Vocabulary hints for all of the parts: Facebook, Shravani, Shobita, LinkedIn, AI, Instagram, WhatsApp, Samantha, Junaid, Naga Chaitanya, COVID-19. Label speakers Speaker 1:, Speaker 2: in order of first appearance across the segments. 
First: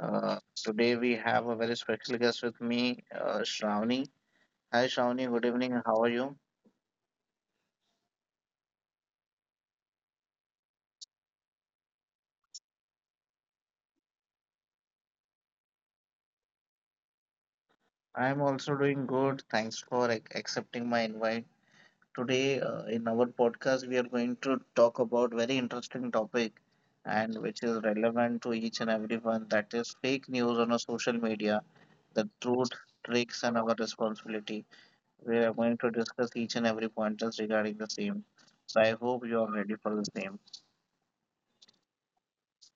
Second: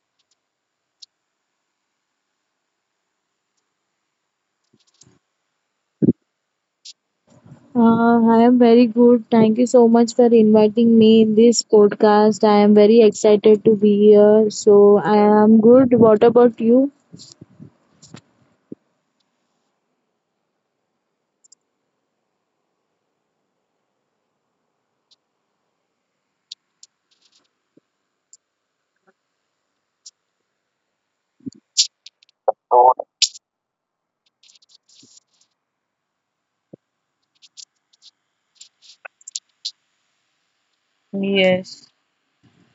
Speaker 1: Uh, Today we have a very special guest with me, Shravani. Hi, Shravani. Good evening. How are you?
Speaker 2: I am very good. Thank you so much for inviting me in this podcast. I am very excited to be here. So I am good. What about you?
Speaker 1: I'm also doing good. Thanks for accepting my invite. Today, in our podcast, we are going to talk about very interesting topic and which is relevant to each and everyone. That is fake news on our social media, the truth, tricks, and our responsibility. We are going to discuss each and every pointers regarding the same. So I hope you are ready for the same.
Speaker 2: Yes.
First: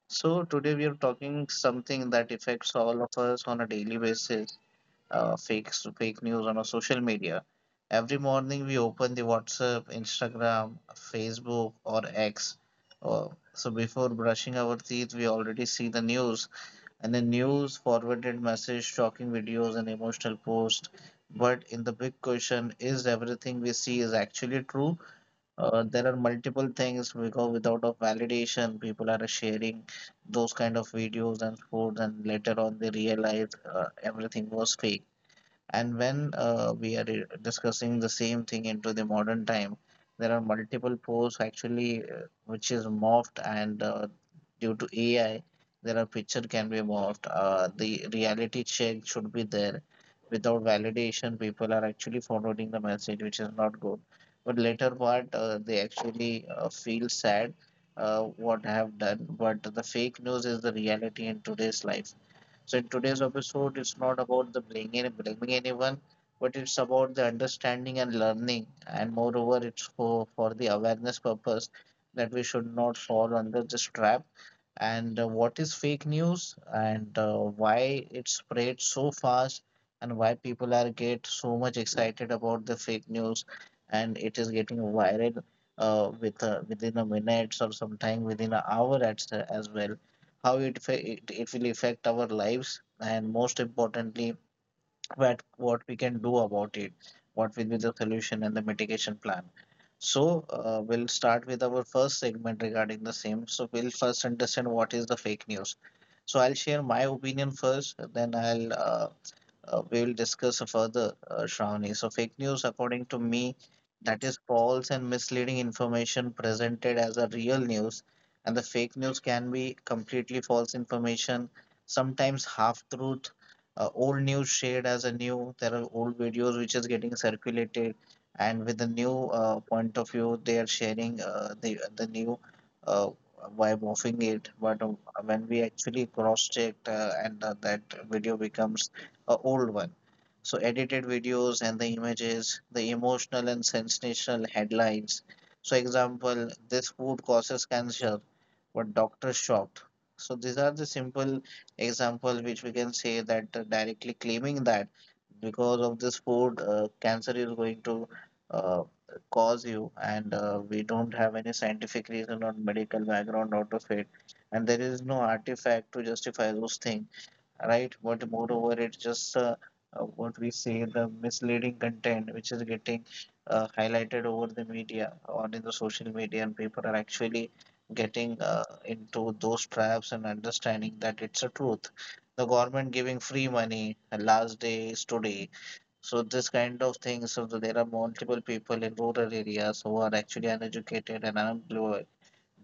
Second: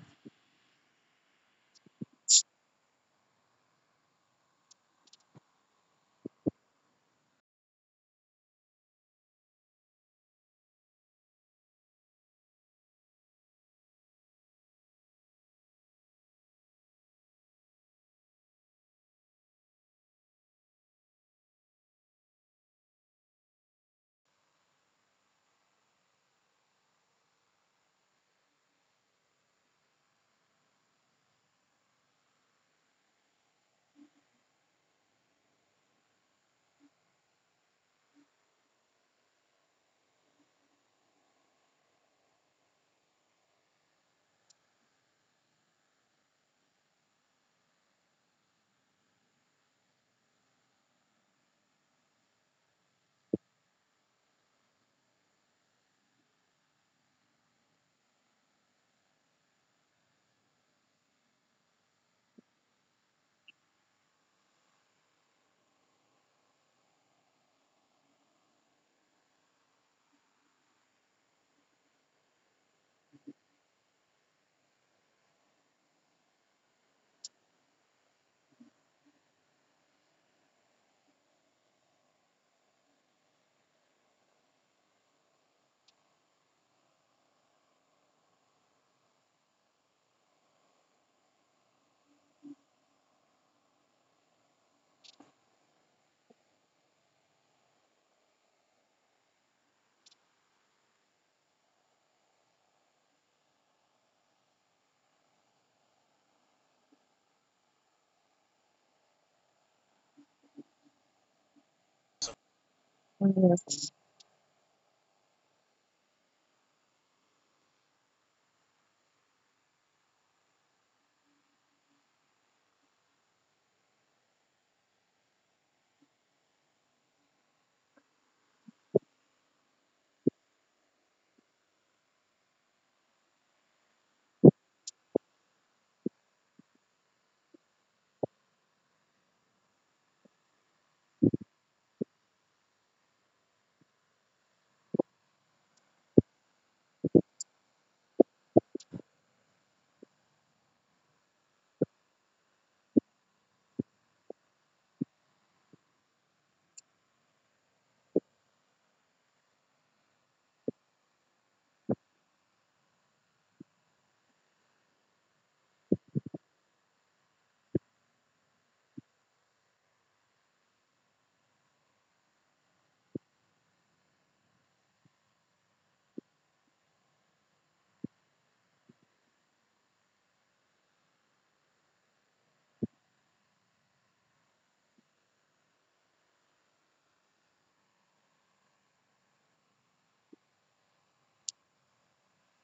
Speaker 1: So today we are talking something that affects all of us on a daily basis. Uh, fake fake news on our social media. Every morning we open the WhatsApp, Instagram, Facebook, or X. Uh, so before brushing our teeth, we already see the news and the news forwarded message, shocking videos, and emotional posts. But in the big question, is everything we see is actually true? There are multiple things because without a validation people are sharing those kind of videos and foods, and later on they realize everything was fake. And when we are discussing the same thing into the modern time, there are multiple posts actually, which is morphed, and due to AI, there are picture can be morphed. The reality check should be there. Without validation, people are actually forwarding the message, which is not good. But later part, they actually feel sad, what I have done. But the fake news is the reality in today's life. So in today's episode, it's not about the blaming, blaming anyone, but it's about the understanding and learning. And moreover, it's for the awareness purpose that we should not fall under this trap. And what is fake news, and why it spread so fast, and why people are get so much excited about the fake news and it is getting viral with within a minutes or sometime within an hour as well. How it, fa- it will affect our lives, and most importantly, what we can do about it, what will be the solution and the mitigation plan. So we'll start with our first segment regarding the same. So we'll first understand what is the fake news. So I'll share my opinion first, then I'll we will discuss further, Shravani. So, fake news, according to me,
Speaker 2: Yes.
Speaker 1: that is false and misleading information presented as a real news. And the fake news can be completely false information, sometimes half truth, old news shared as a new. There are old videos which is getting circulated, and with the new point of view, they are sharing the new. Uh, by morphing it, but when we actually cross checked and that video becomes a old one. So edited videos and the images, the emotional and sensational headlines. So example, this food causes cancer, but doctor shocked. So these are the simple example which we can say that, directly claiming that because of this food, cancer is going to uh, cause you, and we don't have any scientific reason or medical background out of it, and there is no artifact to justify those things, right? But moreover, it's just what we say the misleading content which is getting highlighted over the media or in the social media, and people are actually getting into those traps and understanding that it's a truth. The government giving free money, last day is today. So this kind of things. So that there are multiple people in rural areas who are actually uneducated and unemployed,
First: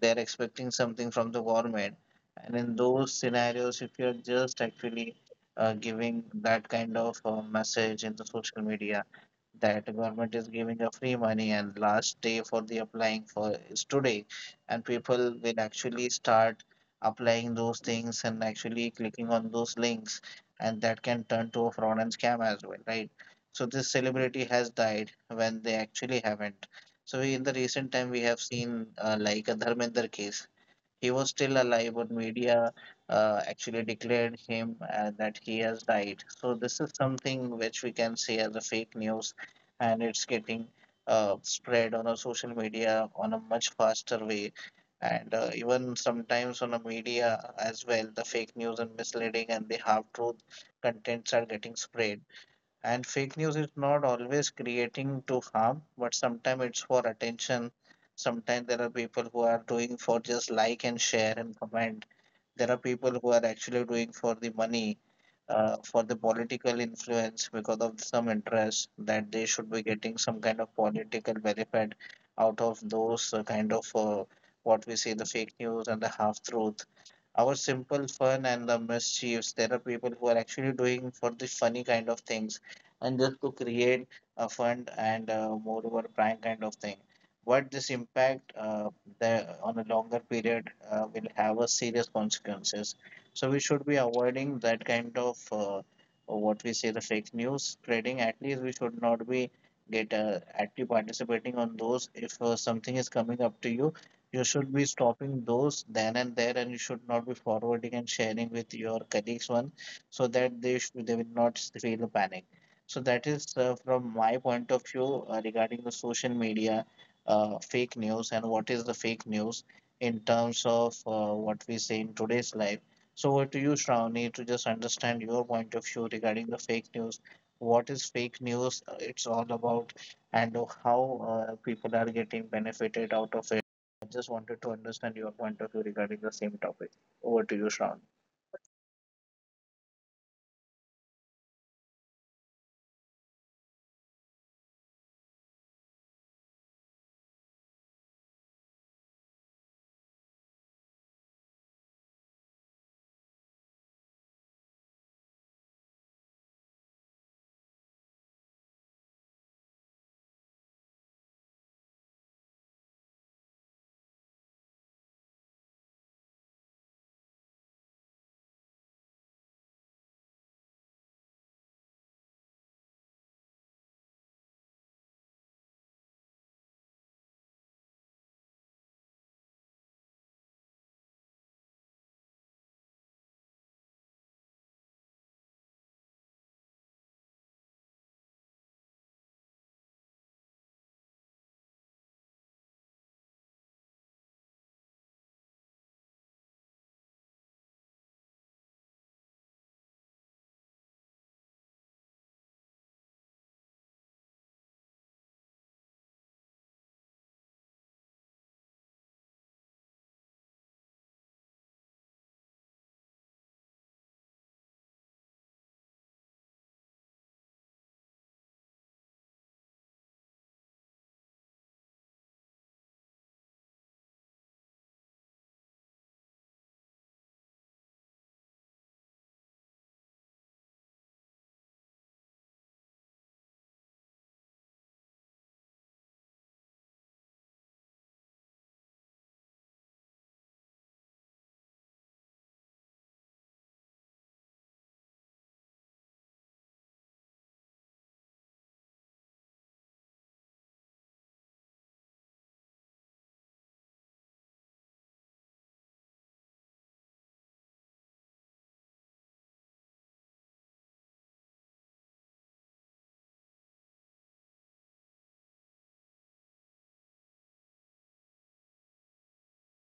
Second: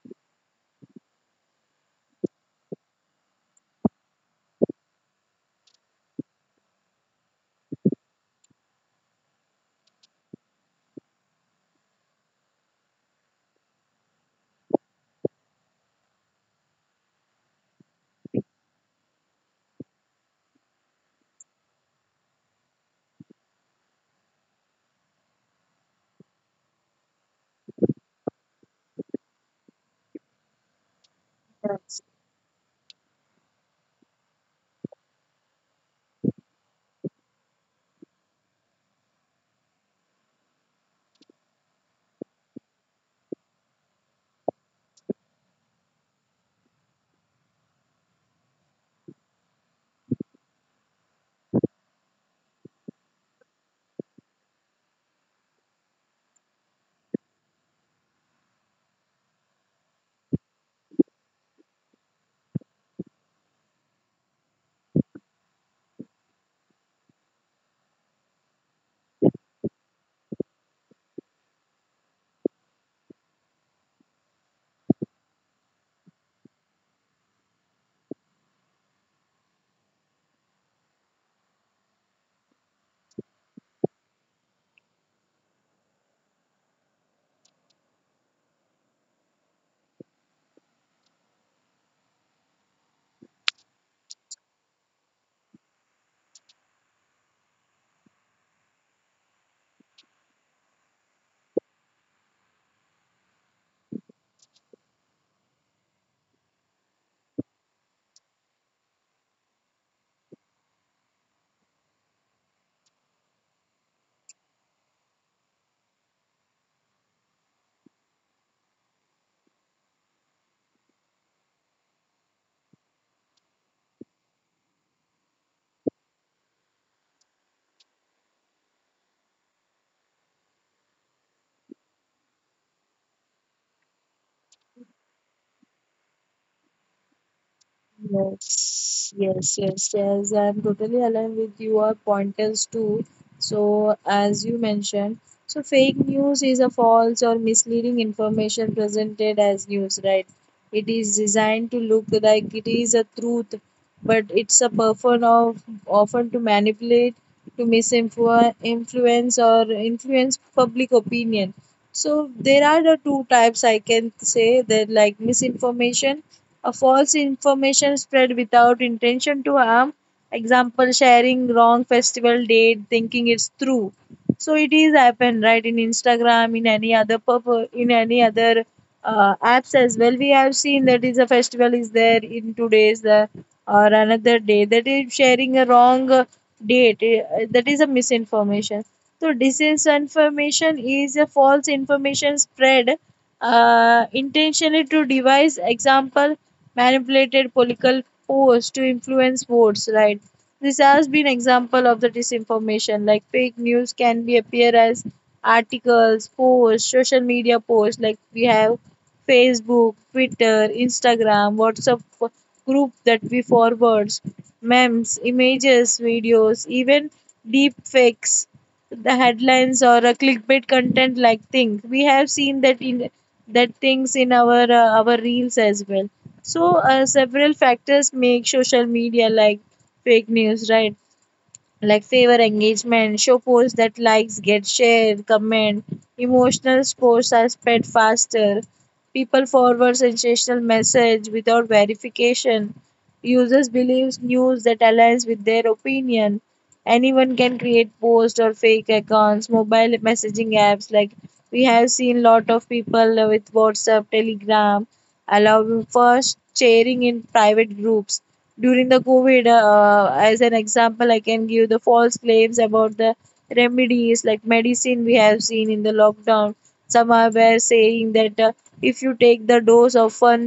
Speaker 1: they're expecting something from the government. And in those scenarios, if you're just actually giving that kind of message in the social media that government is giving a free money and last day for the applying for is today, and people will actually start applying those things and actually clicking on those links, and that can turn to a fraud and scam as well, right? So this celebrity has died when they actually haven't. So we, in the recent time we have seen, like a dharmender case, he was still alive, but media actually declared him that he has died. So this is something which we can say as a fake news, and it's getting spread on a social media on a much faster way, and even sometimes on a media as well. The fake news and misleading and the half truth contents are getting spread. And fake news is not always creating to harm, but sometimes it's for attention. Sometimes there are people who are doing for just like and share and comment. There are people who are actually doing for the money, for the political influence because of some interest that they should be getting some kind of political benefit out of those kind of what we see the fake news and the half truth, our simple fun and the mischiefs. There are people who are actually doing for the funny kind of things, and just to create a fun and moreover prank kind of thing. But this impact, on a longer period, will have a serious consequences. So we should be avoiding that kind of, what we say, the fake news trading. At least we should not be get active participating on those. If something is coming up to you, you should be stopping those then and there, and you should not be forwarding and sharing with your colleagues one, so that they will not feel panic. So that is from my point of view, regarding the social media, fake news, and what is the fake news in terms of, what we say, in today's life. So over to you, Shravani, to just understand your point of view regarding the fake news. What is fake news? It's all about and how people are getting benefited out of it. I just wanted to understand your point of view regarding the same topic. Over to you, Shravan.
Speaker 2: Yes, yes, yes, yes, I'm totally aligned with your pointers too. So, as you mentioned, so fake news is a false or misleading information presented as news, right? It is designed to look like it is a truth, but it's a person of often to manipulate, to misinfluence, influence or influence public opinion. So there are the two types I can say that, like misinformation a false information spread without intention to harm. Example sharing wrong festival date thinking it's true. So it is happen right in Instagram in any other in any other apps as well. We have seen that is a festival is there in 2 days or another day that is sharing a wrong date that is a misinformation. So disinformation is a false information spread intentionally to devise example manipulated political posts to influence votes, right? This has been example of the disinformation, like fake news can be appear as articles posts social media posts, like we have Facebook, Twitter, Instagram, WhatsApp, group that we forwards, memes, images, videos, even deep fakes, the headlines or a clickbait content like thing. We have seen that in that things in our our reels as well. So several factors make social media like fake news, right? Like favor engagement, show posts that likes, get shared, comment. Emotional posts are spread faster. People forward sensational message without verification. Users believes news that aligns with their opinion. Anyone can create posts or fake accounts. Mobile messaging apps, like we have seen lot of people with WhatsApp, Telegram, allow first sharing in private groups during the COVID, as an example, I can give the false claims about the remedies like medicine we have seen in the lockdown. Some are were saying that if you take the dose of one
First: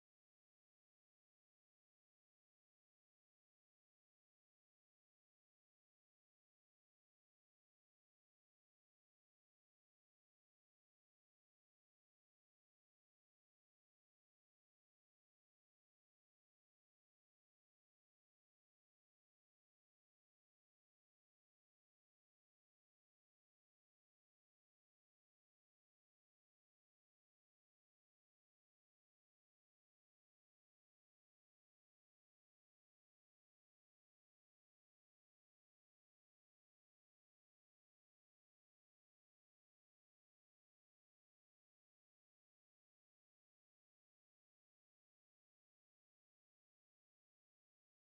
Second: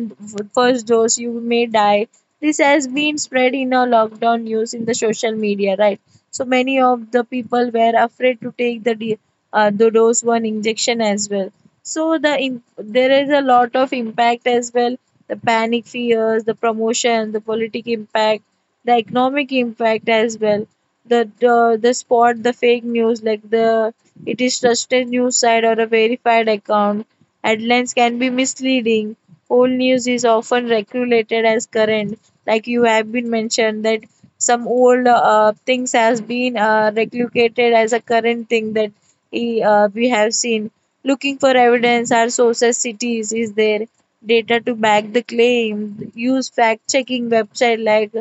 Speaker 2: first dose, you may die. This has been spread in our lockdown news in the social media, right? So many of the people were afraid to take the the dose one injection as well. So the there is a lot of impact as well, the panic fears, the promotion, the politic impact, the economic impact as well. The spot the fake news, like the it is trusted news site or a verified account. Headlines can be misleading. Old news is often regulated as current, like you have been mentioned that some old things has been regulated as a current thing that we have seen. Looking for evidence, our sources cities is there data to back the claim. Use fact checking website like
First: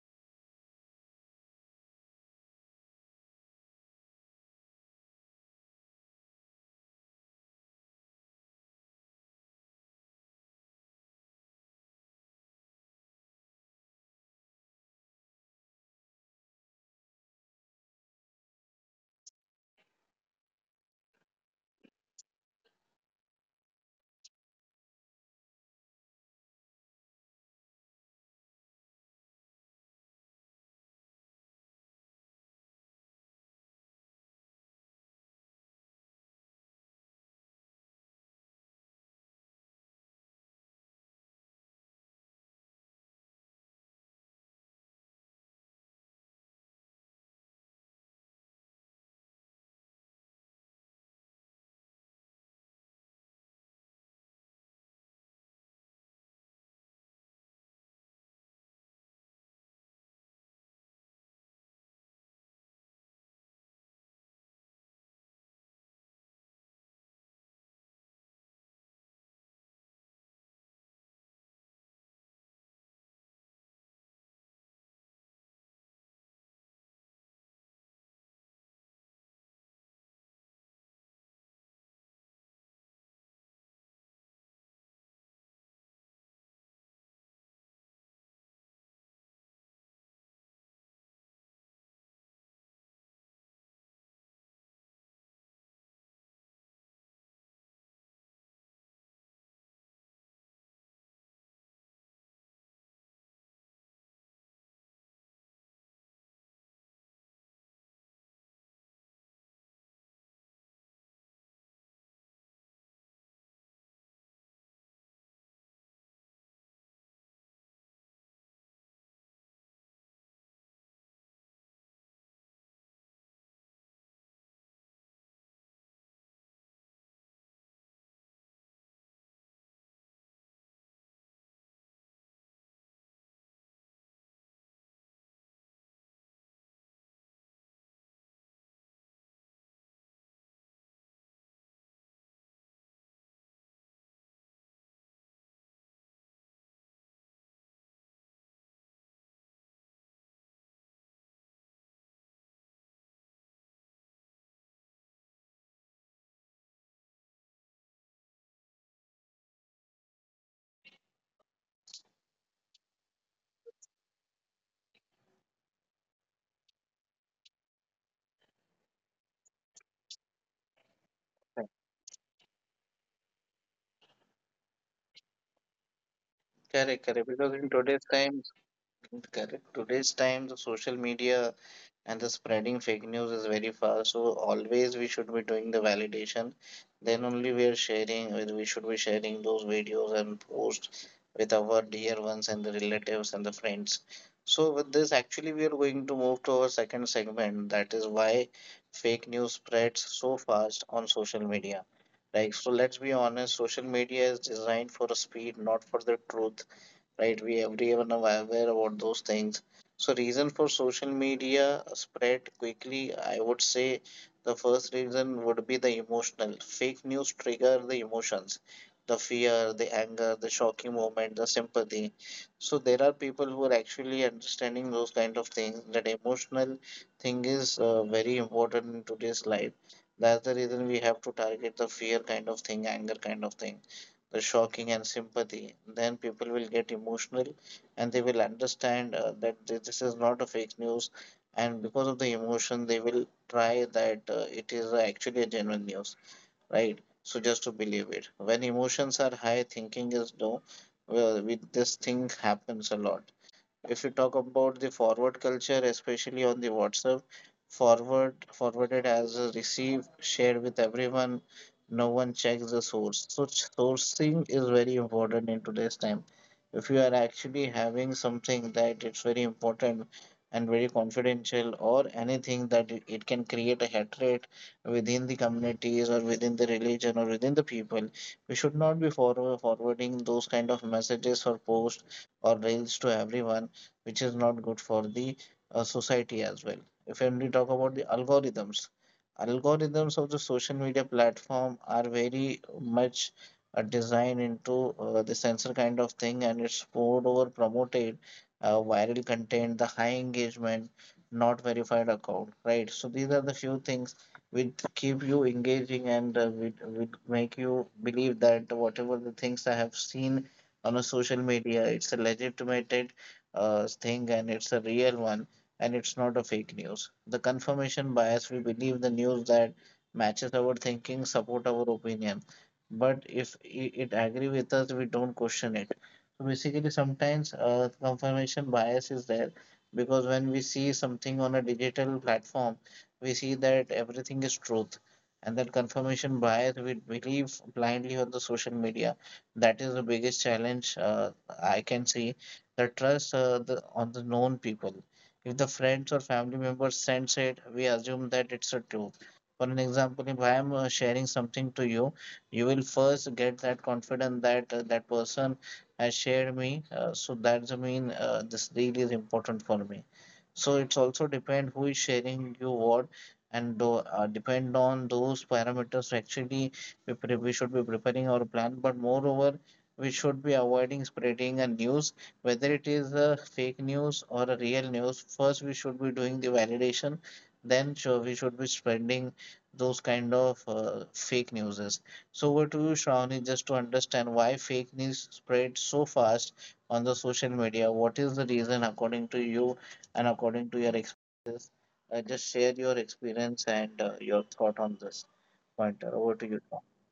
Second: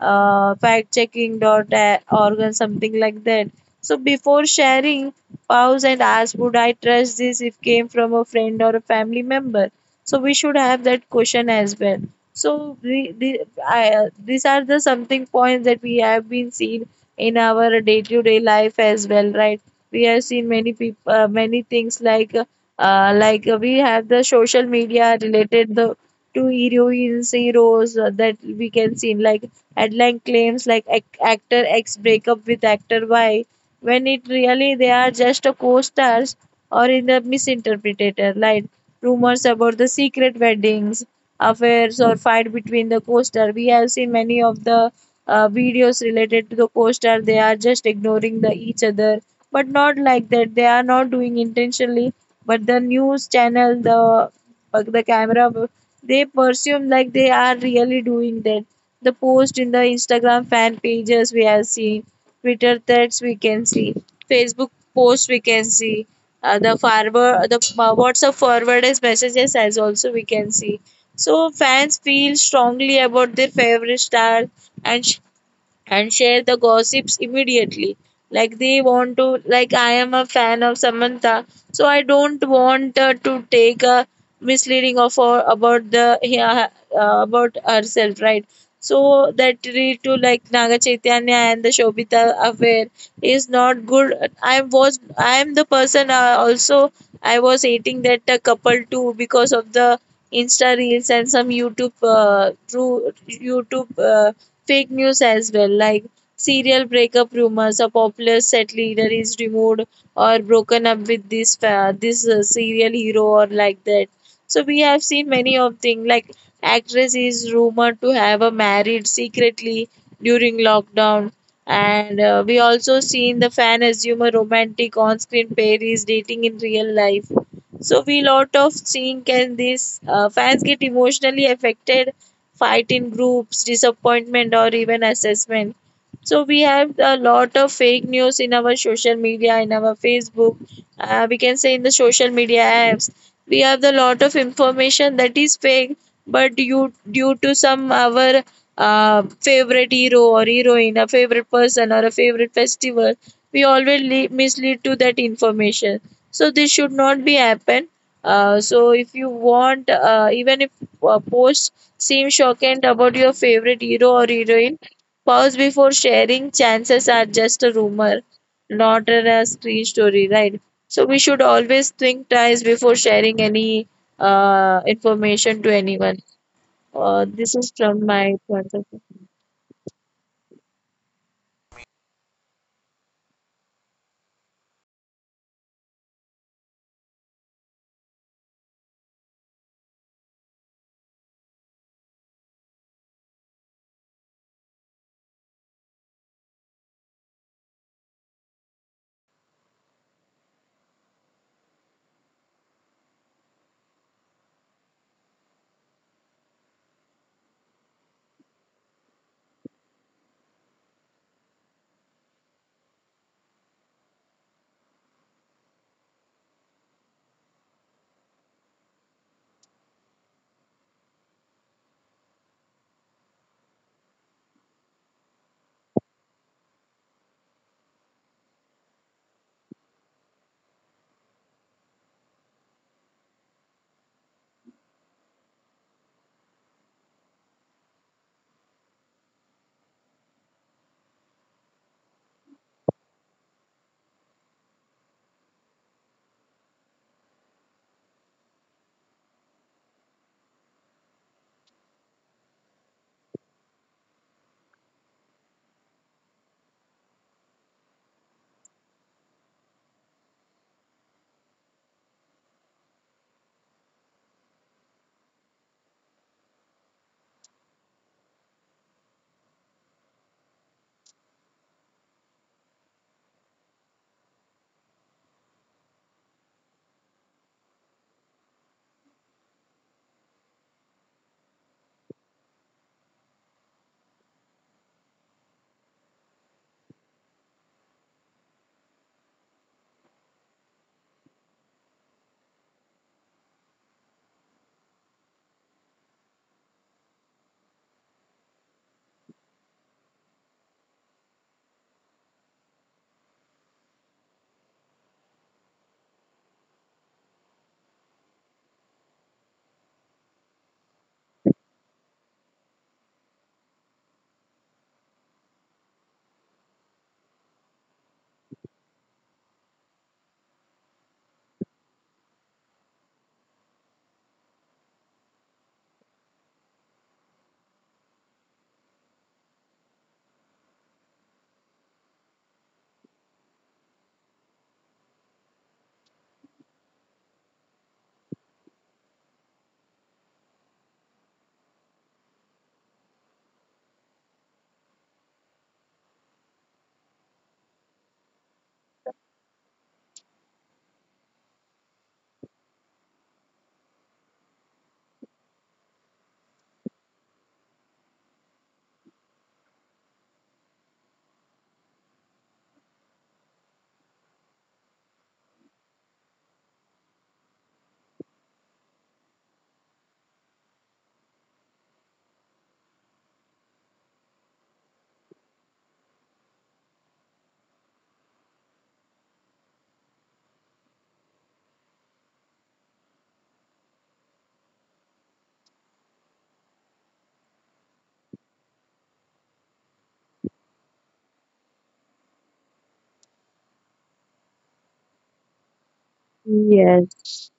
Speaker 2: factchecking.org or something like that. So before sharing, pause and ask, would I trust this if came from a friend or a family member? So we should have that question as well. So these are the something points that we have been seen in our day-to-day life as well, right? We have seen many people, many things like we have the social media related the to heroines heroes that we can see, like headline claims like actor X breakup with actor Y when it really they are just a co-stars, or in the misinterpreted like rumors about the secret weddings, affairs or fight between the co-star. We have seen many of the videos related to the co-star. They are just ignoring the each other, but not like that. They are not doing intentionally. But the news channel, the but the camera, they presume like they are really doing that. The post in the Instagram fan pages we have seen, Twitter threads we can see, Facebook posts we can see, the forward the WhatsApp forwarded messages as also we can see. So fans feel strongly about their favorite star and and share the gossips immediately. Like they want to, like I am a fan of Samantha, so I don't want to take a misleading of her about the yeah, about herself, right? So that lead to like Naga Chaitanya and the Shobita affair is not good. I am the person also I was hating that couple too because of the Insta reels and some YouTube through YouTube. Fake news as well, like serial breakup rumors. A popular set leader is removed or broken up with this serial hero or like that. So we have seen many of things, like actress is rumored to have a married secretly during lockdown. And we also seen the fan assume a romantic on-screen pair is dating in real life. So we lot of seeing can these fans get emotionally affected, fight in groups, disappointment, or even assessment. So we have a lot of fake news in our social media, in our Facebook, we can say in the social media apps. We have the lot of information that is fake, but due to some our uh, favorite hero or heroine, a favorite person or a favorite festival, we always mislead to that information. So this should not be happen. So if you want, even if post seem shocked about your favorite hero or heroine. Pause before sharing. Chances are just a rumor, not a screen story, right? So we should always think twice before sharing any information to anyone.
Speaker 1: Correct,
Speaker 2: This
Speaker 1: correct.
Speaker 2: is
Speaker 1: Because
Speaker 2: from
Speaker 1: in
Speaker 2: my
Speaker 1: today's
Speaker 2: point of
Speaker 1: times,
Speaker 2: view.
Speaker 1: correct, today's times, the social media and the spreading fake news is very fast, so always we should be doing the validation. Then only we are sharing, we should be sharing those videos and posts with our dear ones and the relatives and the friends. So with this, actually we are going to move to our second segment, that is why fake news spreads so fast on social media. Like, so let's be honest, social media is designed for speed, not for the truth, right? We everyone are aware about those things. So reason for social media spread quickly, I would say the first reason would be the emotional. Fake news trigger the emotions, the fear, the anger, the shocking moment, the sympathy. So there are people who are actually understanding those kind of things. That emotional thing is, very important in today's life. That's the reason we have to target the fear kind of thing, anger kind of thing, the shocking and sympathy, then people will get emotional and they will understand that this is not a fake news. And because of the emotion, they will try that it is actually a genuine news, right? So just to believe it. When emotions are high, thinking is low. Well, with this thing happens a lot. If you talk about the forward culture, especially on the WhatsApp, forwarded as a receive shared with everyone. No one checks the source. So sourcing is very important in today's time. If you are actually having something that it's very important and very confidential or anything that it can create a hatred within the communities or within the religion or within the people, we should not be forwarding those kind of messages or posts or reels to everyone, which is not good for the society as well. If we talk about the algorithms, algorithms of the social media platform are very much designed into the censor kind of thing, and it's poured over promoted viral content, the high engagement, not verified account, right? So these are the few things which keep you engaging and which make you believe that whatever the things I have seen on a social media, it's a legitimate thing and it's a real one and it's not a fake news. The confirmation bias, we believe the news that matches our thinking support our opinion. But if it agree with us, we don't question it. So basically, sometimes confirmation bias is there because when we see something on a digital platform, we see that everything is truth. And that confirmation bias, we believe blindly on the social media. That is the biggest challenge I can see the trust on the known people. If the friends or family members sends it, we assume that it's a truth. For an example, if I am sharing something to you, you will first get that confidence that that person has shared me. So that's a mean this deal is important for me. So it's also depend who is sharing you what, and depend on those parameters. Actually, we should be preparing our plan. But moreover, we should be avoiding spreading a news. Whether it is a fake news or a real news, first we should be doing the validation, then sure we should be spreading those kind of fake newses. So over to you, Shravani, just to understand why fake news spread so fast on the social media. What is the reason according to you and according to your experiences? Just share your experience and your thought on this pointer. Over to you.
Speaker 2: Yes,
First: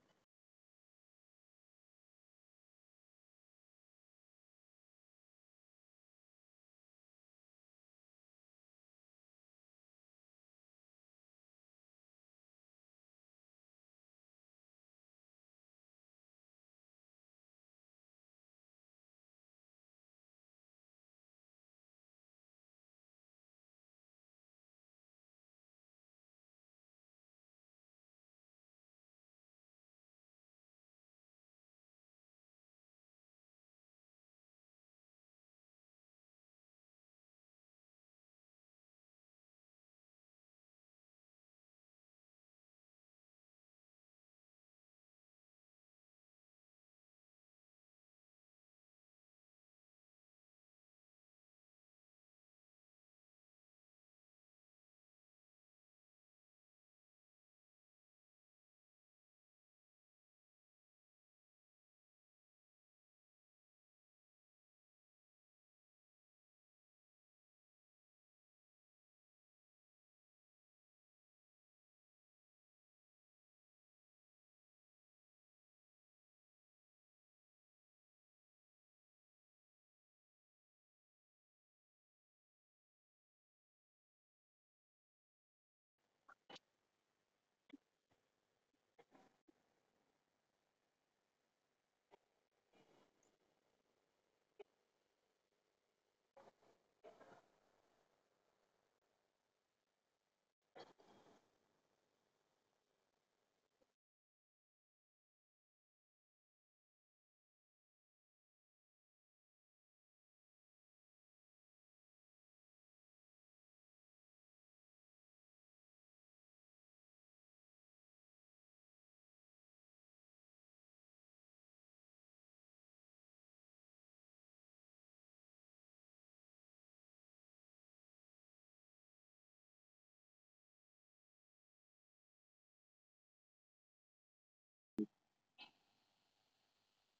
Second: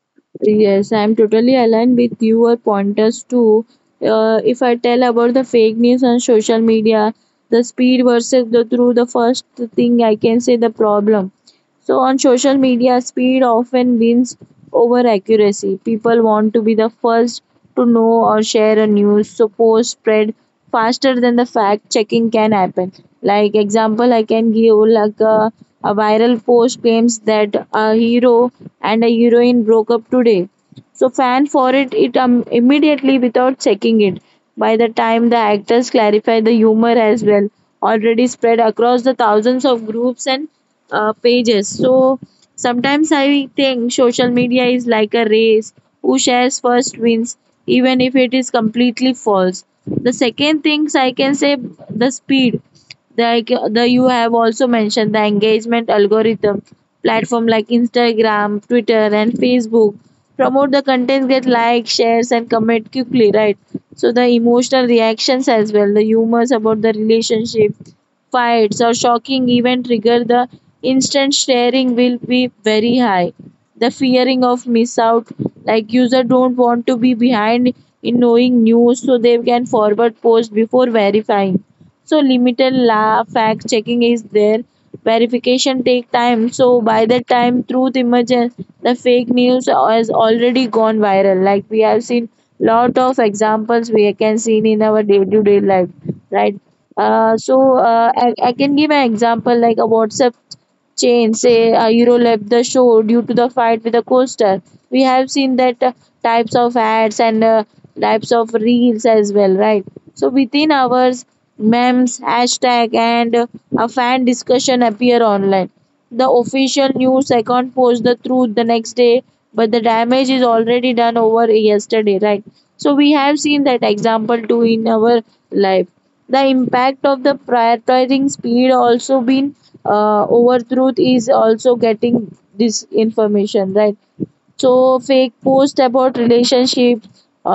Speaker 2: yes, I'm totally aligned with your pointers too. If I tell about the fake news on social media, the speed versus the through the first thing I can say the problem. So on social media, speed often wins over accuracy. People want to be the first to know or share a news, so posts spread faster than the fact checking can happen. Like example, I can give like a viral post claims that a hero and a heroine broke up today so fan for it immediately without checking it. By the time the actors clarify the humor as well, already spread across the thousands of groups and pages. So sometimes I think social media is like a race, who shares first wins, even if it is completely false. The second things I can say the speed, like the you have also mentioned the engagement algorithm platform like Instagram, Twitter and Facebook promote the content get likes, shares and comment quickly, right? So the emotional reactions as well, the humors about the relationship fights or shocking event trigger the instant sharing will be very high. The fearing of miss out, like user don't want to be behind in knowing news, so they can forward post before verifying. So limited laugh fact checking is there, verification take time, so by the time truth emerges, the fake news has already gone viral, like we have seen lot of examples we can see in our day-to-day life, right? I can give an example like a WhatsApp chain, say Euro left the show due to the fight with the co-star. We have seen that types of ads and types of reels as well, right? So within hours, memes, hashtag, and a fan discussion appear online. The official news account posts the truth the next day, but the damage is already done over yesterday, right? So we have seen that example too in our life. The impact of the prioritizing speed also been overthrown is also getting this information, right? So fake post about relationship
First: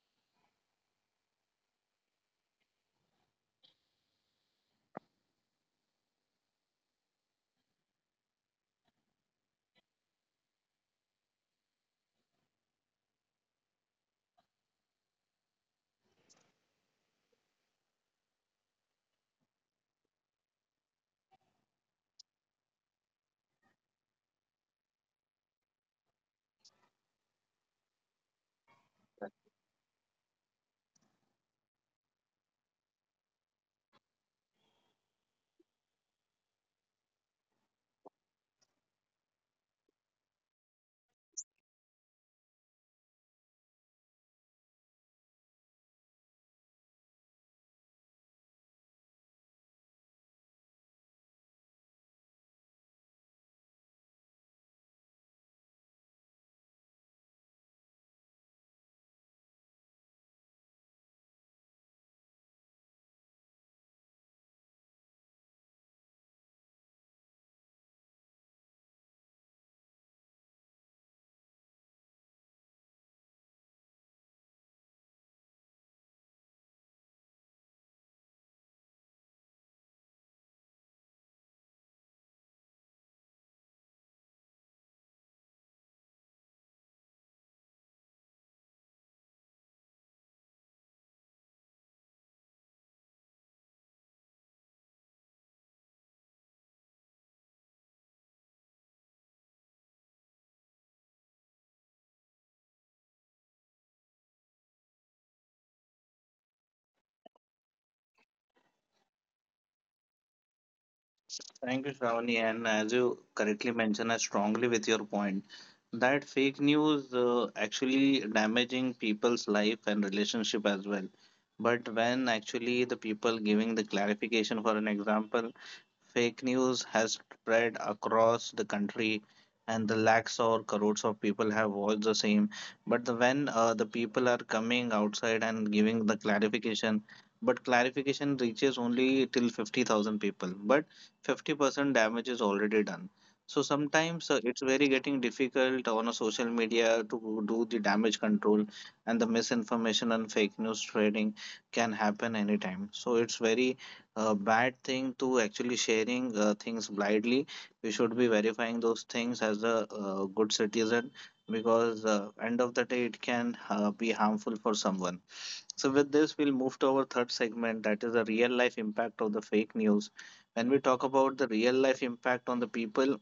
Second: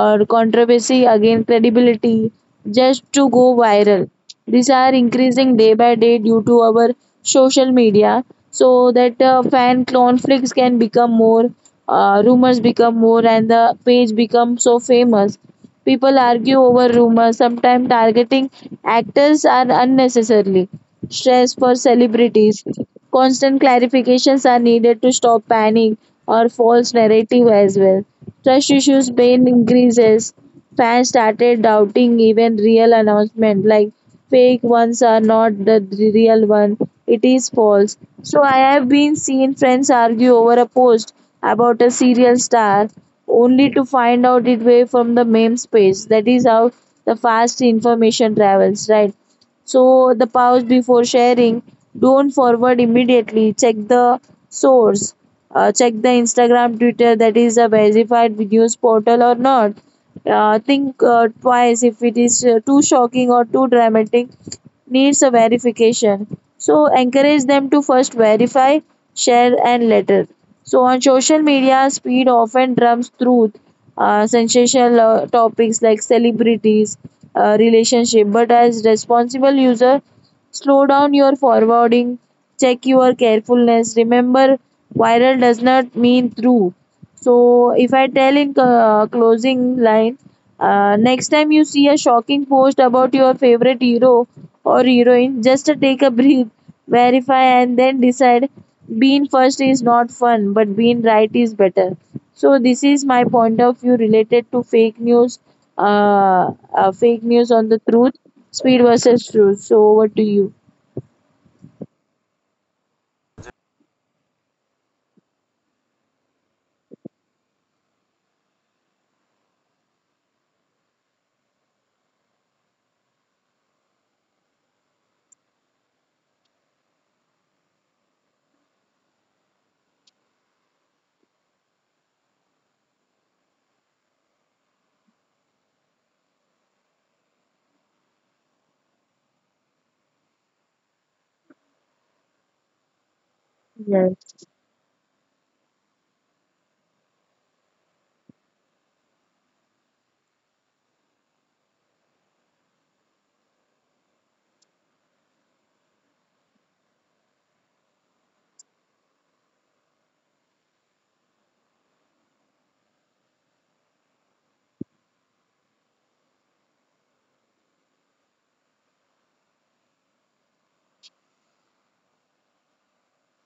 Speaker 2: or controversy again credibility just to go viral. These are increasing day by day due to our social media. So that fan conflicts can become more, rumors become more, and the page becomes so famous. People argue over rumors, sometimes targeting actors are unnecessarily stress for celebrities. Constant clarifications are needed to stop panic or false narrative as well. Trust issues pain increases. Fans started doubting even real announcement, like fake ones are not the real one. It is false. So I have been seen friends argue over a post about a serial star only to find out it way from the meme space. That is how the fast information travels, right? So the pause before sharing. Don't forward immediately. Check the source. Check the Instagram, Twitter that is a verified news portal or not. Think twice if it is too shocking or too dramatic. Needs a verification. So encourage them to first verify, share, and later. So on social media, speed often trumps truth, sensational topics like celebrities, relationship. But as responsible user, slow down your forwarding, check your carefulness. Remember, viral does not mean true. So if I tell in closing line, next time you see a shocking post about your favorite hero or heroine, just take a breath, verify, and then decide. Being first is not fun, but being right is better. So this is my point of view related to fake news on the truth, speed versus truth. So over to you.
Speaker 1: Thank you, Shravani. And as you correctly mentioned, I strongly with your point that fake news actually damaging people's life and relationship as well. But when actually the people giving the clarification, for an example, fake news has spread across the country, and the lakhs or crores of people have watched the same. But when the people are coming outside and giving the clarification, but clarification reaches only till 50,000 people, but 50% damage is already done. So
Speaker 2: Yes,
Speaker 1: sometimes it's very getting difficult on a social media to do the damage control and the misinformation and fake news trading can happen anytime. So it's very a bad thing to actually sharing things blindly. We should be verifying those things as a good citizen because end of the day it can be harmful for someone. So with this, we'll move to our third segment, that is the real life impact of the fake news. When we talk about the real life impact on the people,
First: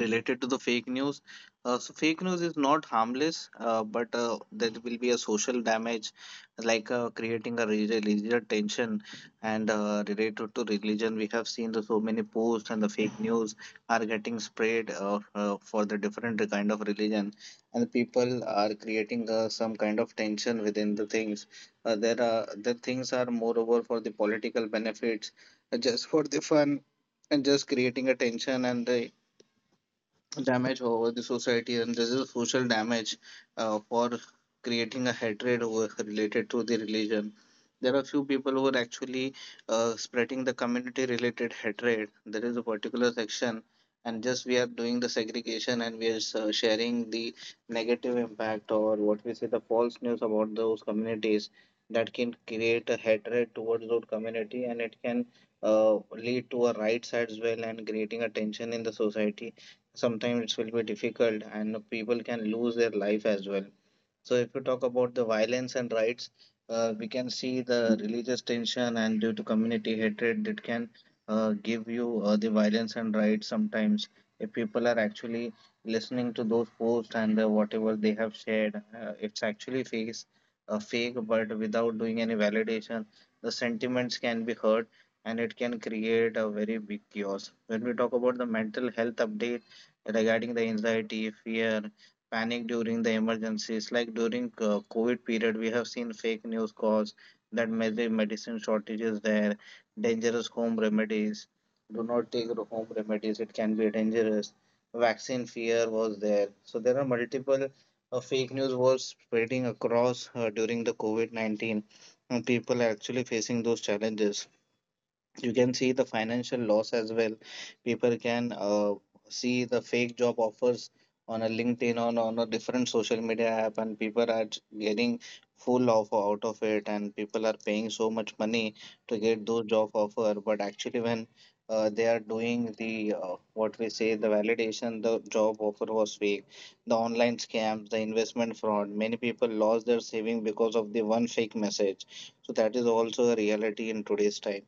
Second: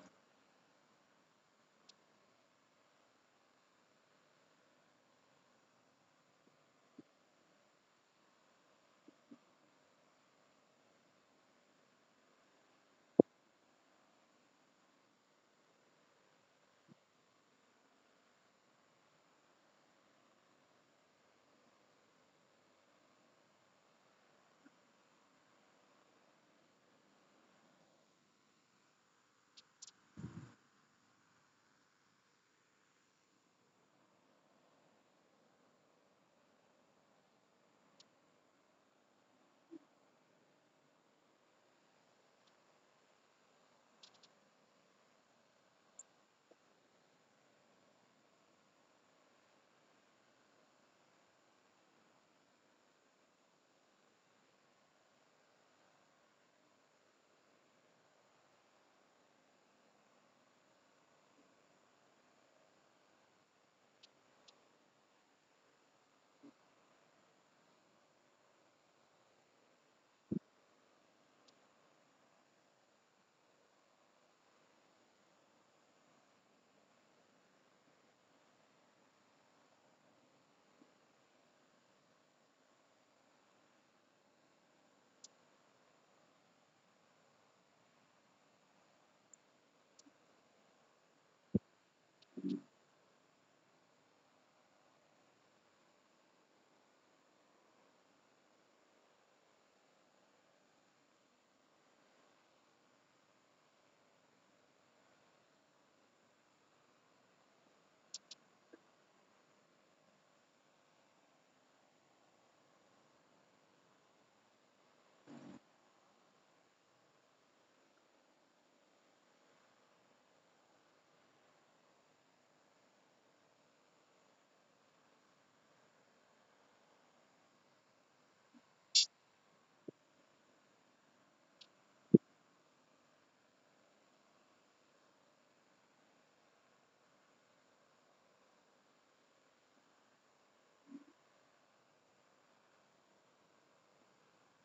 Speaker 1: related to the fake news. So fake news is not harmless, but there will be a social damage, like creating a religious tension. And related to religion, we have seen the so many posts and the fake news are getting spread for the different kind of religion, and people are creating some kind of tension within the things. There are the things are moreover for the political benefits, just for the fun and just creating a tension and the damage over the society, and this is social damage for creating a hatred over, related to the religion. There are few people who are actually spreading the community related hatred. There is a particular section and just we are doing the segregation and we are sharing the negative impact, or what we say, the false news about those communities that can create a hatred towards those community, and it can lead to a riots as well, and creating a tension in the society. Sometimes it will be difficult and people can lose their life as well. So if you talk about the violence and rights, we can see the religious tension, and due to community hatred, it can give you the violence and rights sometimes. If people are actually listening to those posts and whatever they have shared, it's actually fake, but without doing any validation, the sentiments can be hurt and it can create a very big chaos. When we talk about the mental health update regarding the anxiety, fear, panic during the emergencies, like during covid period, we have seen fake news cause that massive medicine shortages. There dangerous home remedies, do not take the home remedies, it can be dangerous. Vaccine fear was there. So there are multiple fake news was spreading across during the covid-19, and people are actually facing those challenges. You can see the financial loss as well. People can see the fake job offers on a linkedin or on a different social media app, and people are getting full offer out of it, and people are paying so much money to get those job offer. But actually when they are doing the what we say, the validation, the job offer was fake. The online scams, the investment fraud, many people lost their saving because of the one fake message. So that is also a reality in today's time.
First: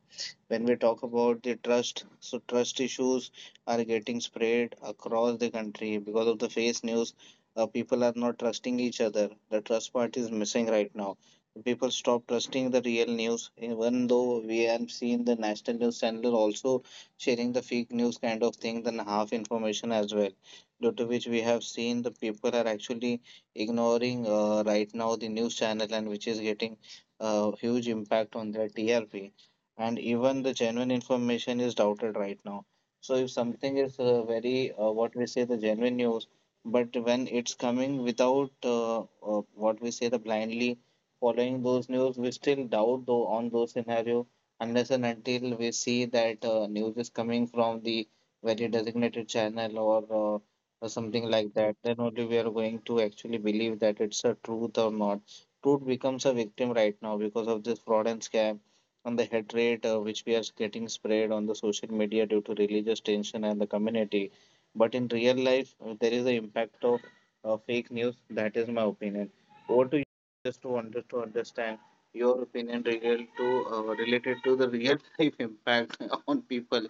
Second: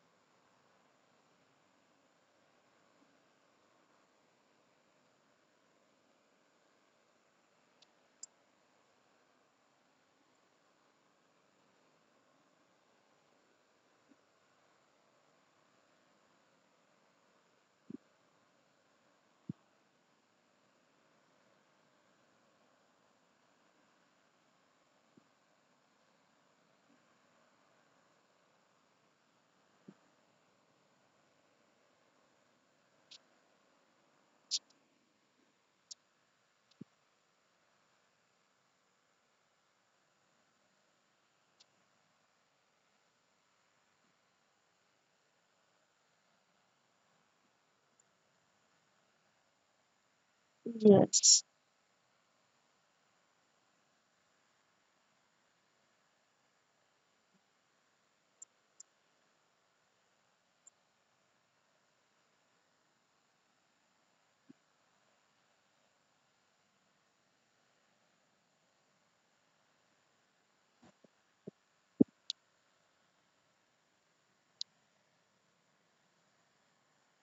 Speaker 1: When we talk about the trust, so trust issues are getting spread across the country because of the face news. People are not trusting each other. The trust part is missing right now. People stop trusting the real news, even though we have seen the national news channel also sharing the fake news kind of thing, then half information as well, due to which we have seen the people are actually ignoring right now the news channel, and which is getting a huge impact on their trp, and even the genuine information is doubted right now. So if something is very what we say, the genuine news, but when it's coming without what we say, the blindly following those news, we still doubt though on those scenario unless and until we see that news is coming from the very designated channel uh, or something
Speaker 2: yes,
Speaker 1: like that. Then only we are going to actually believe that it's a truth or not. Truth becomes a victim right now because of this fraud and scam on the hatred which we are getting spread on the social media due to religious tension and the community. But in real life, there is an impact of fake news. That is my opinion. Over to you, just to, to understand your opinion regard to related to the real life impact on people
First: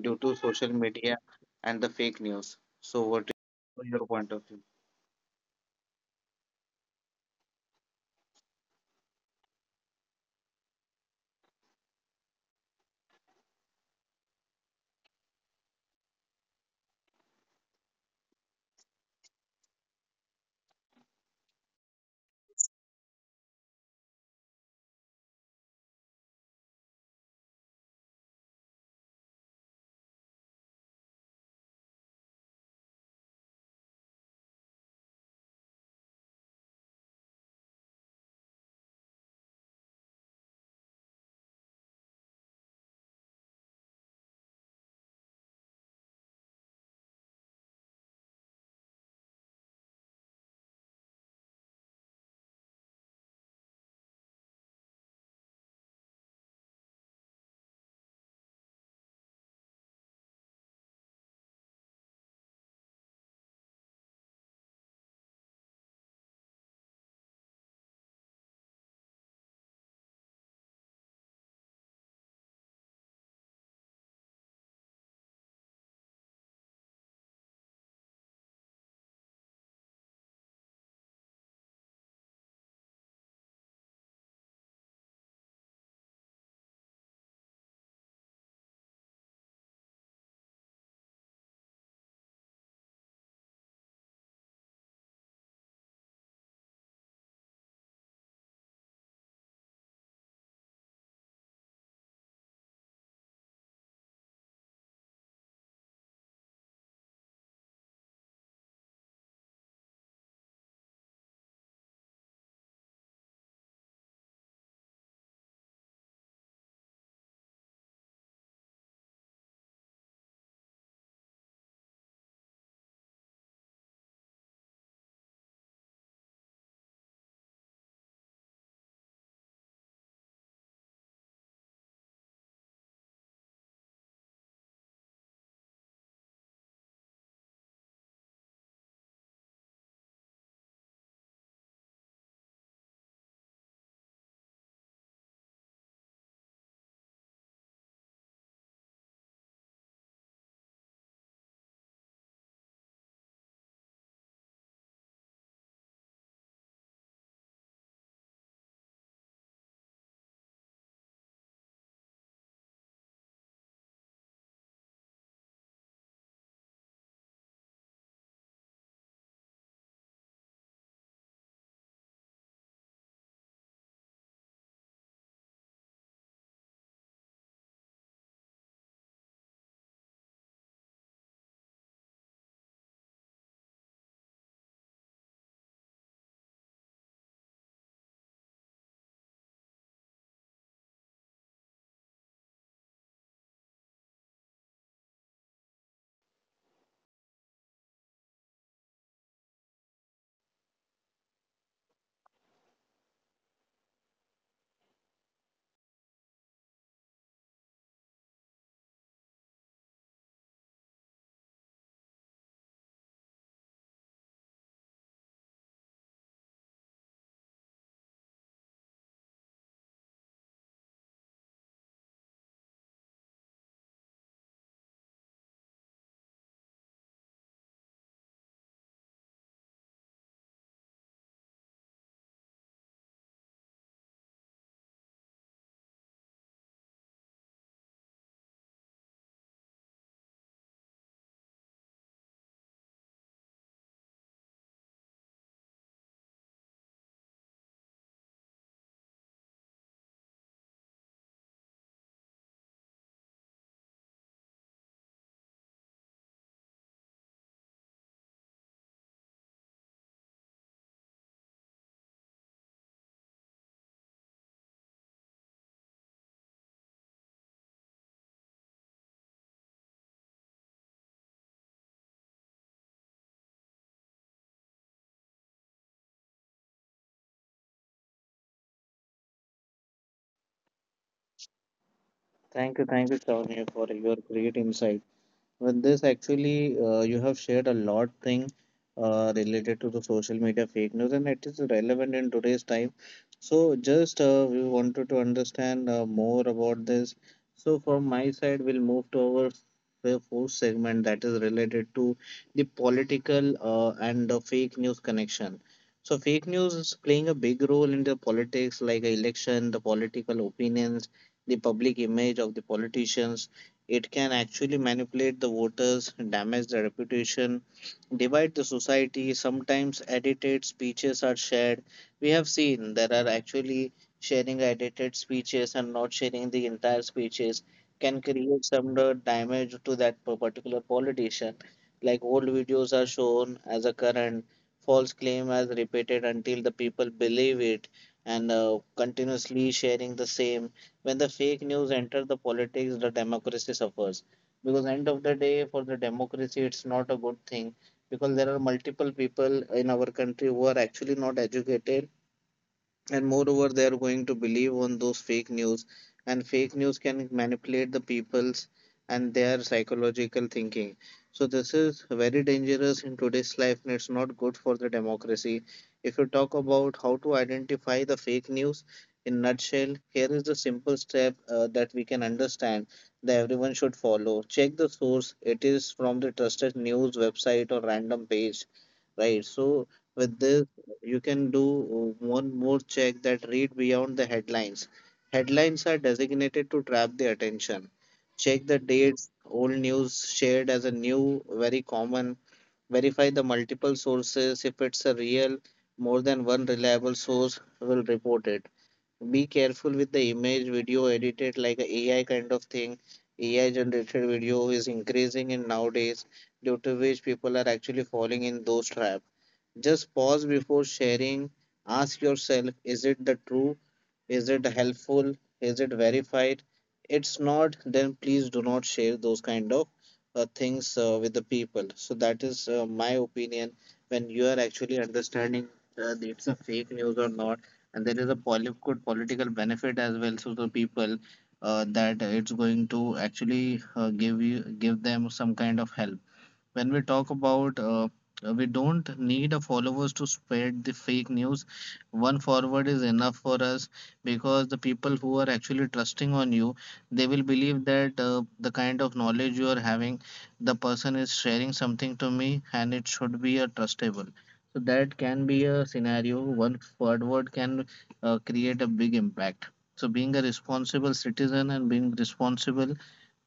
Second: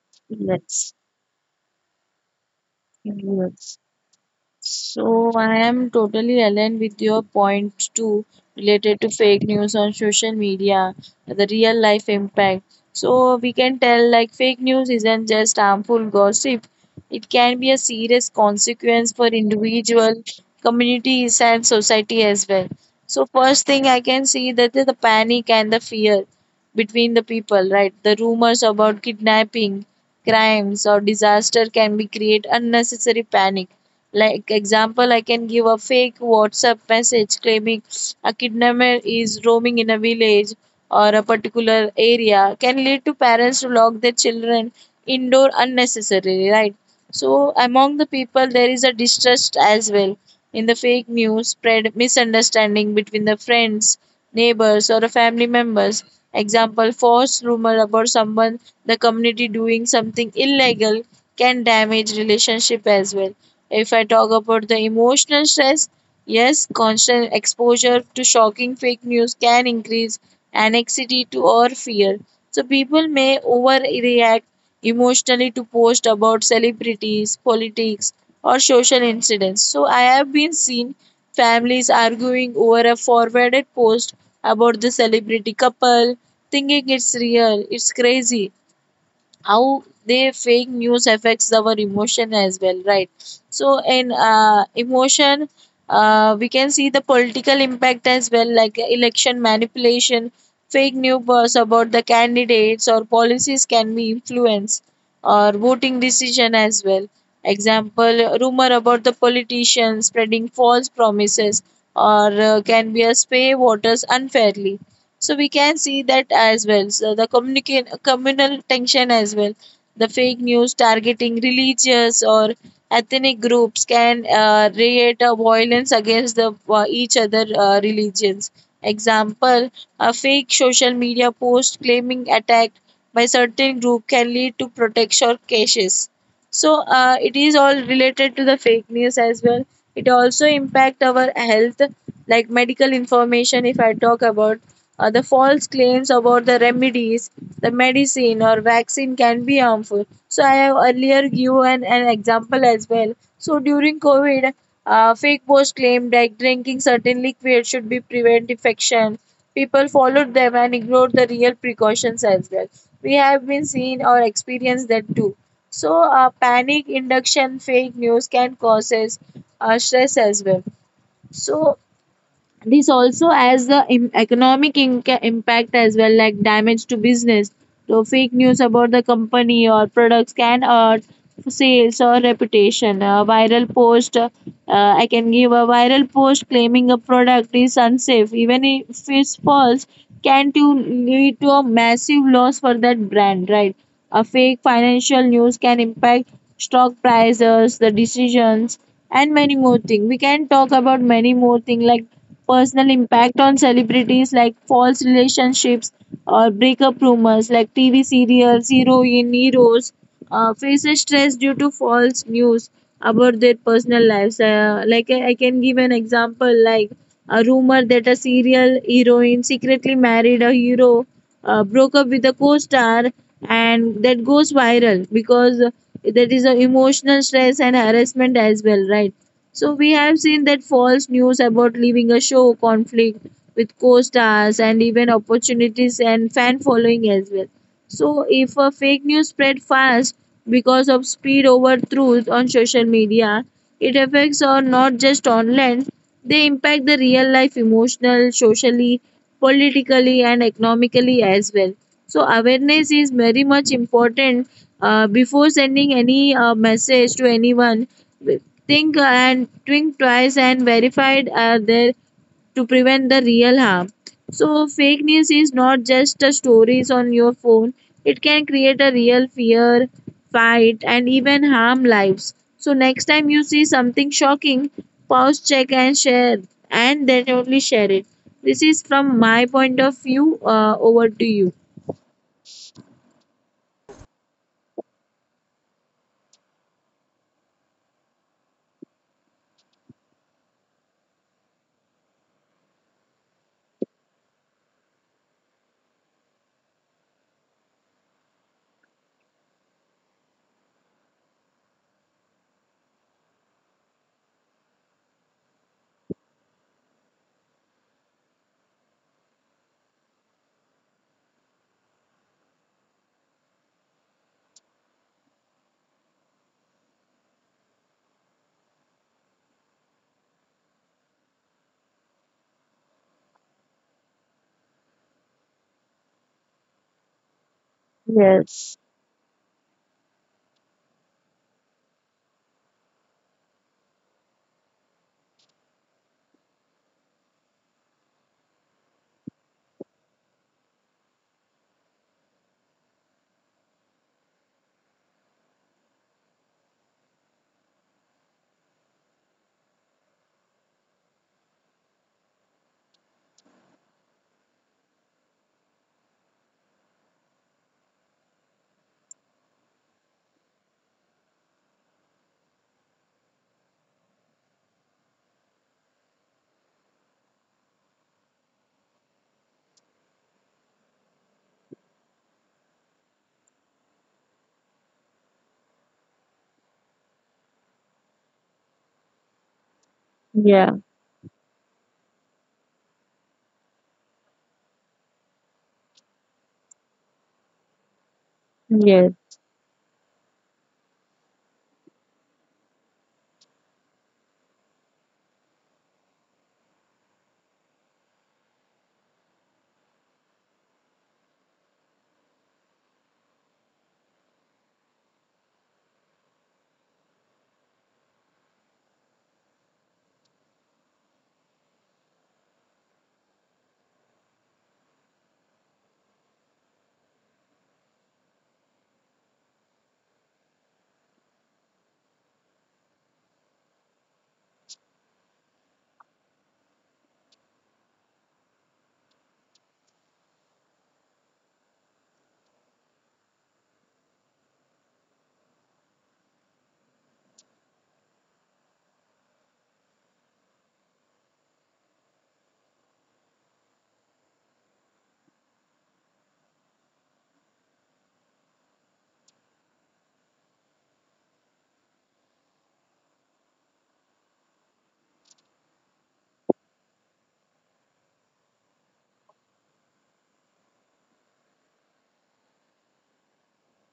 Speaker 1: due to social
Speaker 2: yes,
Speaker 1: media and the fake news. So, what
Speaker 2: yes.
Speaker 1: is your point of view?
Speaker 2: So I am totally aligned with your point too, related to fake news on social media, the real life impact. So we can tell like fake news isn't just harmful gossip; it can be a serious consequence for individual, communities, and society as well. So first thing I can see that is the panic and the fear between the people, right? The rumors about kidnapping, crimes, or disaster can be create unnecessary panic like example, I can give a fake WhatsApp message claiming a kidnapper is roaming in a village or a particular area can lead to parents to lock their children indoor unnecessarily, right? So among the people there is a distrust as well. In the fake news, spread misunderstanding between the friends, neighbors, or the family members. Example, false rumor about someone the community doing something illegal can damage relationship as well. If I talk about the emotional stress, yes, constant exposure to shocking fake news can increase anxiety to or fear. So people may overreact emotionally to post about celebrities, politics, or social incidents. So I have been seen families arguing over a forwarded post about the celebrity couple, thinking it's real, it's crazy how they fake news affects our emotion as well, right? So in emotion we can see the political impact as well, like election manipulation, fake news about the candidates or policies can be influence or voting decision as well, example rumor about the politicians spreading false promises or can be a sway voters unfairly, so we can see that as well. So the communal tension as well. The fake news targeting religious or ethnic groups can create a violence against the each other religions. Example: a fake social media post claiming attack by certain group can lead to protection cases, so it is all related to the fake news as well. It also impact our health, like medical information. If I talk about the false claims about the remedies, the medicine or vaccine can be harmful, so I have earlier given an example as well. So during covid, fake posts claimed that drinking certain liquid should be prevent infection, people followed them and ignored the real precautions as well. We have been seen or experienced that too. So, panic induction fake news can causes stress as well. So, this also has the economic impact as well, like damage to business. So fake news about the company or products can hurt sales or reputation. A viral post, I can give a viral post claiming a product is unsafe, even if it's false, can to lead to a massive loss for that brand, right? A fake financial news can impact stock prices, the decisions, and many more things. We can talk about many more things like personal impact on celebrities, like false relationships or breakup rumors. Like TV serials, heroine, heroes faces stress due to false news about their personal lives. Like I can give an example like a rumor that a serial heroine secretly married a hero, broke up with a co-star, and that goes viral, because that is a emotional stress and harassment as well, right? So we have seen that false news about leaving a show, conflict with co-stars, and even opportunities and fan following as well. So if a fake news spread fast because of speed over truth on social media, it affects or not just online. They impact the real life emotional, socially, politically, and economically as well. So awareness is very much important before sending any message to anyone. Think and think twice and verified are there to prevent the real harm. So fake news is not just a stories on your phone. It can create a real fear, fight, and even harm lives. So next time you see something shocking, pause, check, and share, and then only share it. This is from my point of view. Over to you.
Speaker 1: Thank you, Sonia, for your great insight. With this, actually, you have shared a lot thing related to the social media fake news, and it is relevant in today's time. So, just we wanted to understand more about this. So, from my side, we'll move to our fourth segment, that is related to the political and the fake news connection. So, fake news is playing a big role in the politics, like election, the political opinions, the public image of the politicians. It can actually manipulate the voters, damage the reputation, divide the society. Sometimes edited speeches are shared. We have seen there are actually sharing edited speeches and not sharing the entire speeches can
Speaker 2: Yes.
Speaker 1: create some damage to that particular politician. Like old videos are shown as a current, false claim as repeated until the people believe it and continuously sharing the same. When the fake news enter the politics, the democracy suffers, because end of the day for the democracy it's not a good thing, because there are multiple people in our country who are actually not educated, and moreover they are going to believe on those fake news, and fake news can manipulate the people's and their psychological thinking. So this is very dangerous in today's life and it's not good for the democracy. If you talk about how to identify the fake news, in nutshell, here is the simple step that we can understand that everyone should follow. Check the source, it is from the trusted news website or random page, right? So
Speaker 2: Yeah.
Speaker 1: with this, you can do one more check, that read beyond the headlines. Headlines are designated to trap the attention.
Speaker 2: Yes.
Speaker 1: Check the dates, old news shared as a new, very common. Verify the multiple sources. If it's a real, more than one reliable source will report it. Be careful with the image, video edited like a AI kind of thing. AI generated video is increasing in nowadays, due to which people are actually falling in those traps. Just pause before sharing. Ask yourself, is it the true? Is it helpful? Is it verified? It's not, then please do not share those kind of things with the people. So that is my opinion when you are actually understanding that it's a fake news or not, and there is a good political benefit as well to the people that it's going to actually give them some kind of help. When we talk about we don't need a followers to spread the fake news, one forward is enough for us, because the people who are actually trusting on you, they will believe that the kind of knowledge you are having, the person is sharing something to me and it should be a trustable. So that can be a scenario, one forward can create a big impact. So being a responsible citizen and being responsible,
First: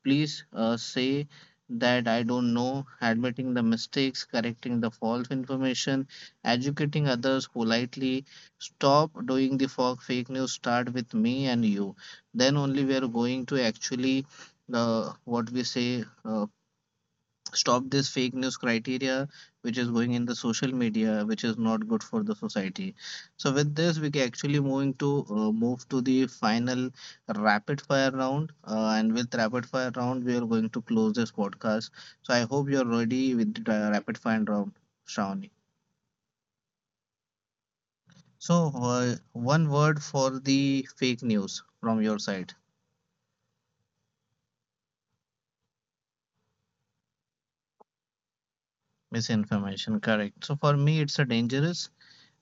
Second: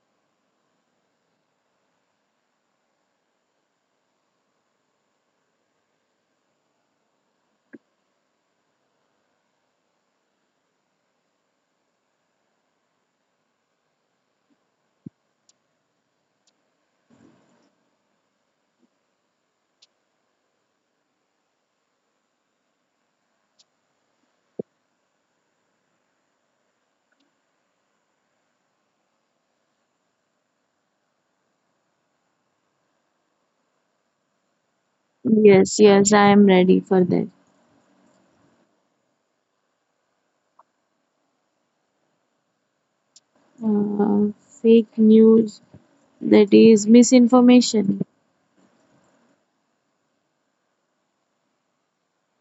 Speaker 1: please say that I don't know, admitting the mistakes, correcting the false information, educating others politely. Stop doing the fake news, start with me and you. Then only we are going to actually, uh, what we say, uh, stop this fake news criteria which is going in the social media, which is not good for the society. So with this we can actually moving to move to the final rapid fire round, and with rapid fire round we are going to close this podcast. So I hope you're ready with the rapid fire round, Shravani.
Speaker 2: Yes. Yes, I am ready for that.
Speaker 1: So one word for the fake news from your side.
Speaker 2: Uh, Fake news, that is misinformation.
Speaker 1: Misinformation, correct. So for me it's a dangerous,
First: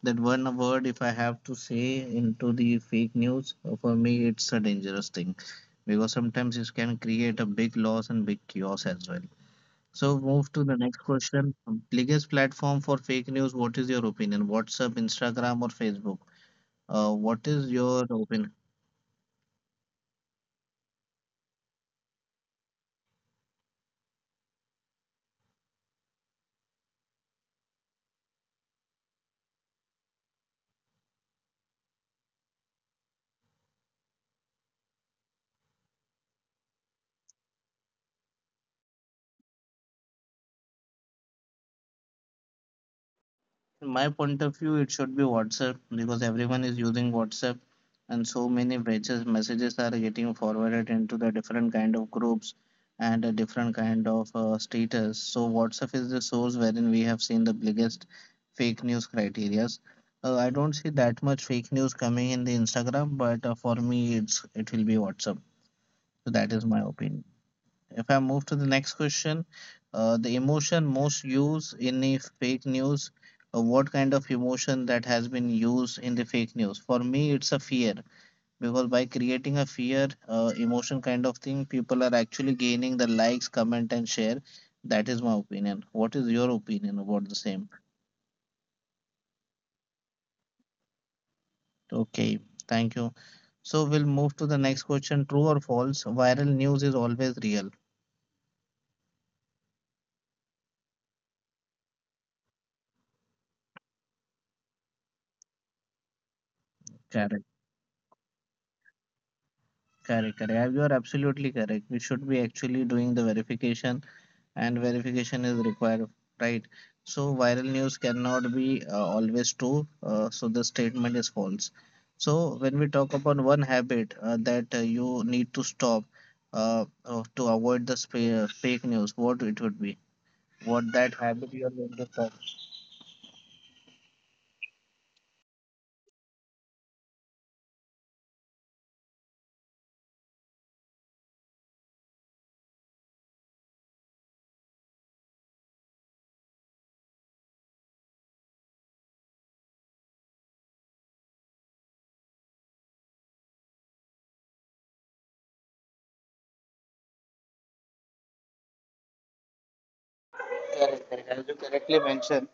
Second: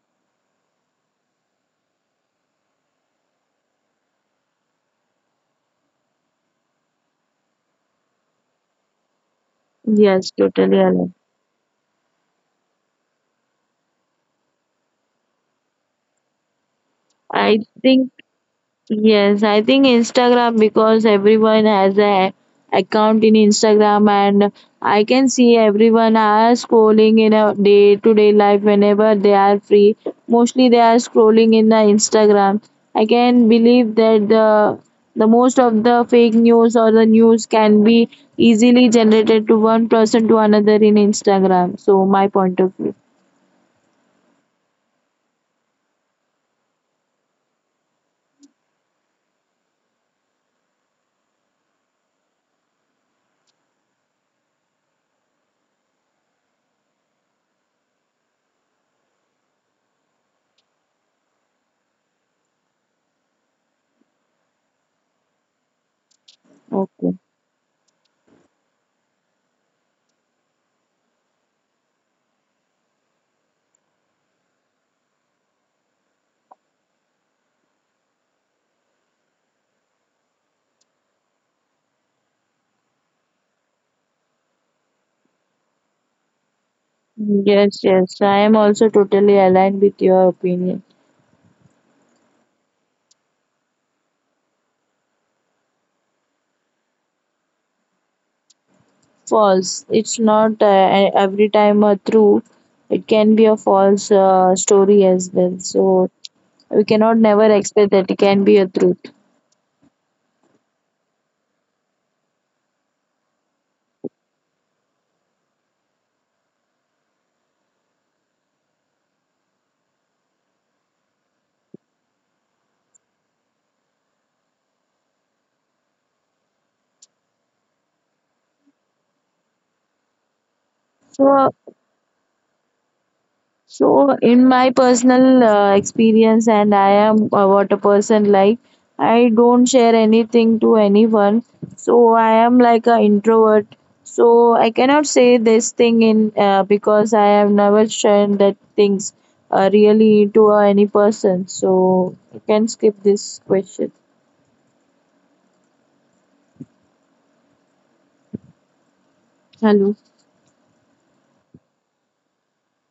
Speaker 1: that one word if I have to say into the fake news, for me it's a dangerous thing, because sometimes it can create a big loss and big chaos as well. So
Speaker 2: Yes,
Speaker 1: move to the
Speaker 2: totally
Speaker 1: next
Speaker 2: aligned.
Speaker 1: question. Biggest platform for fake news, what is your opinion? WhatsApp, Instagram, or Facebook? What
Speaker 2: I
Speaker 1: is your
Speaker 2: think
Speaker 1: opinion?
Speaker 2: yes, I think Instagram, because everyone has a account in Instagram, and I can see everyone are scrolling in a day to day life whenever they are free. Mostly they are scrolling in the Instagram. I can believe that the most of the fake news or the news can be easily generated to one person to another in Instagram. So my point of view.
Speaker 1: In my point of view, it should be WhatsApp, because everyone is using WhatsApp and so many messages are getting forwarded into the different kind of groups and a different kind of status. So WhatsApp is the source wherein we have seen the biggest fake news criterias. I don't see that much fake news coming in the Instagram, but for me, it will be WhatsApp. So that is my
Speaker 2: Okay.
Speaker 1: opinion. If I move to the next question, the emotion most used in a fake news, what kind of emotion that has been used in the fake news? For me, it's a fear, because by creating a fear emotion kind of thing, people are actually gaining the likes, comment, and share. That is my opinion. What is your opinion about the
Speaker 2: Yes,
Speaker 1: same?
Speaker 2: yes, I am also totally aligned with your opinion.
Speaker 1: Okay, thank you. So we'll move to the next question. True or false? Viral news is always real.
Speaker 2: False. It's not every time a true. It can be a false story as well. So we cannot never
Speaker 1: Correct.
Speaker 2: expect that it can be a truth.
Speaker 1: Correct, correct. Yeah, you are absolutely correct. We should be actually doing the verification, and verification is required, right? So viral news cannot be always true. So the statement is false. So when we talk about one habit that you need to stop to avoid the fake news, what it would be? What that
Speaker 2: So
Speaker 1: habit you are going to stop?
Speaker 2: So, in my personal experience, and I am what a person like, I don't share anything to anyone. So, I am like an introvert. So, I cannot say this thing in because I have never shared that things really to any person. So, you can skip this question. Hello.
Speaker 1: Correct, correct. As you correctly mentioned,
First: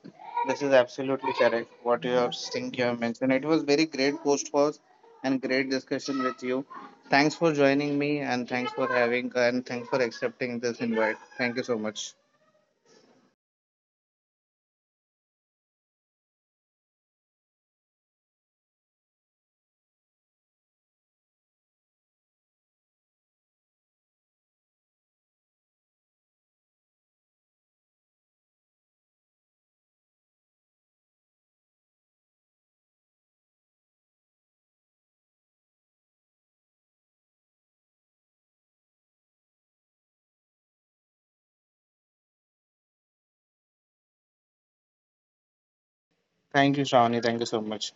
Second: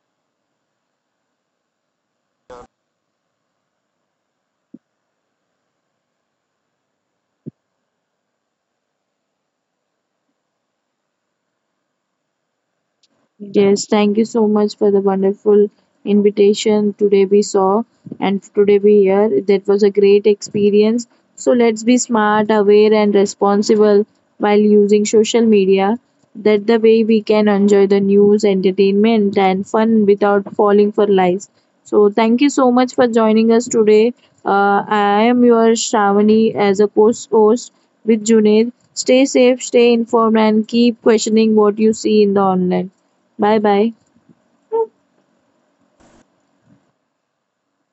Speaker 1: this is absolutely correct. What you have think you have mentioned. It was very great post pause and great discussion with you. Thanks for joining me and thanks for having and thanks for accepting this invite. Thank you so much.
Speaker 2: Yes, thank you so much for the wonderful invitation. Today we saw and today we hear. That was a great experience. So let's be smart, aware, and responsible while using social media. That the way we can enjoy the news, entertainment, and fun without falling for lies. So thank you so much for joining us today. I am your Shravani as a co-host with Junaid. Stay safe, stay informed, and keep questioning what you see in the online. Bye bye.
Speaker 1: Thank you, Shawni. Thank you so much.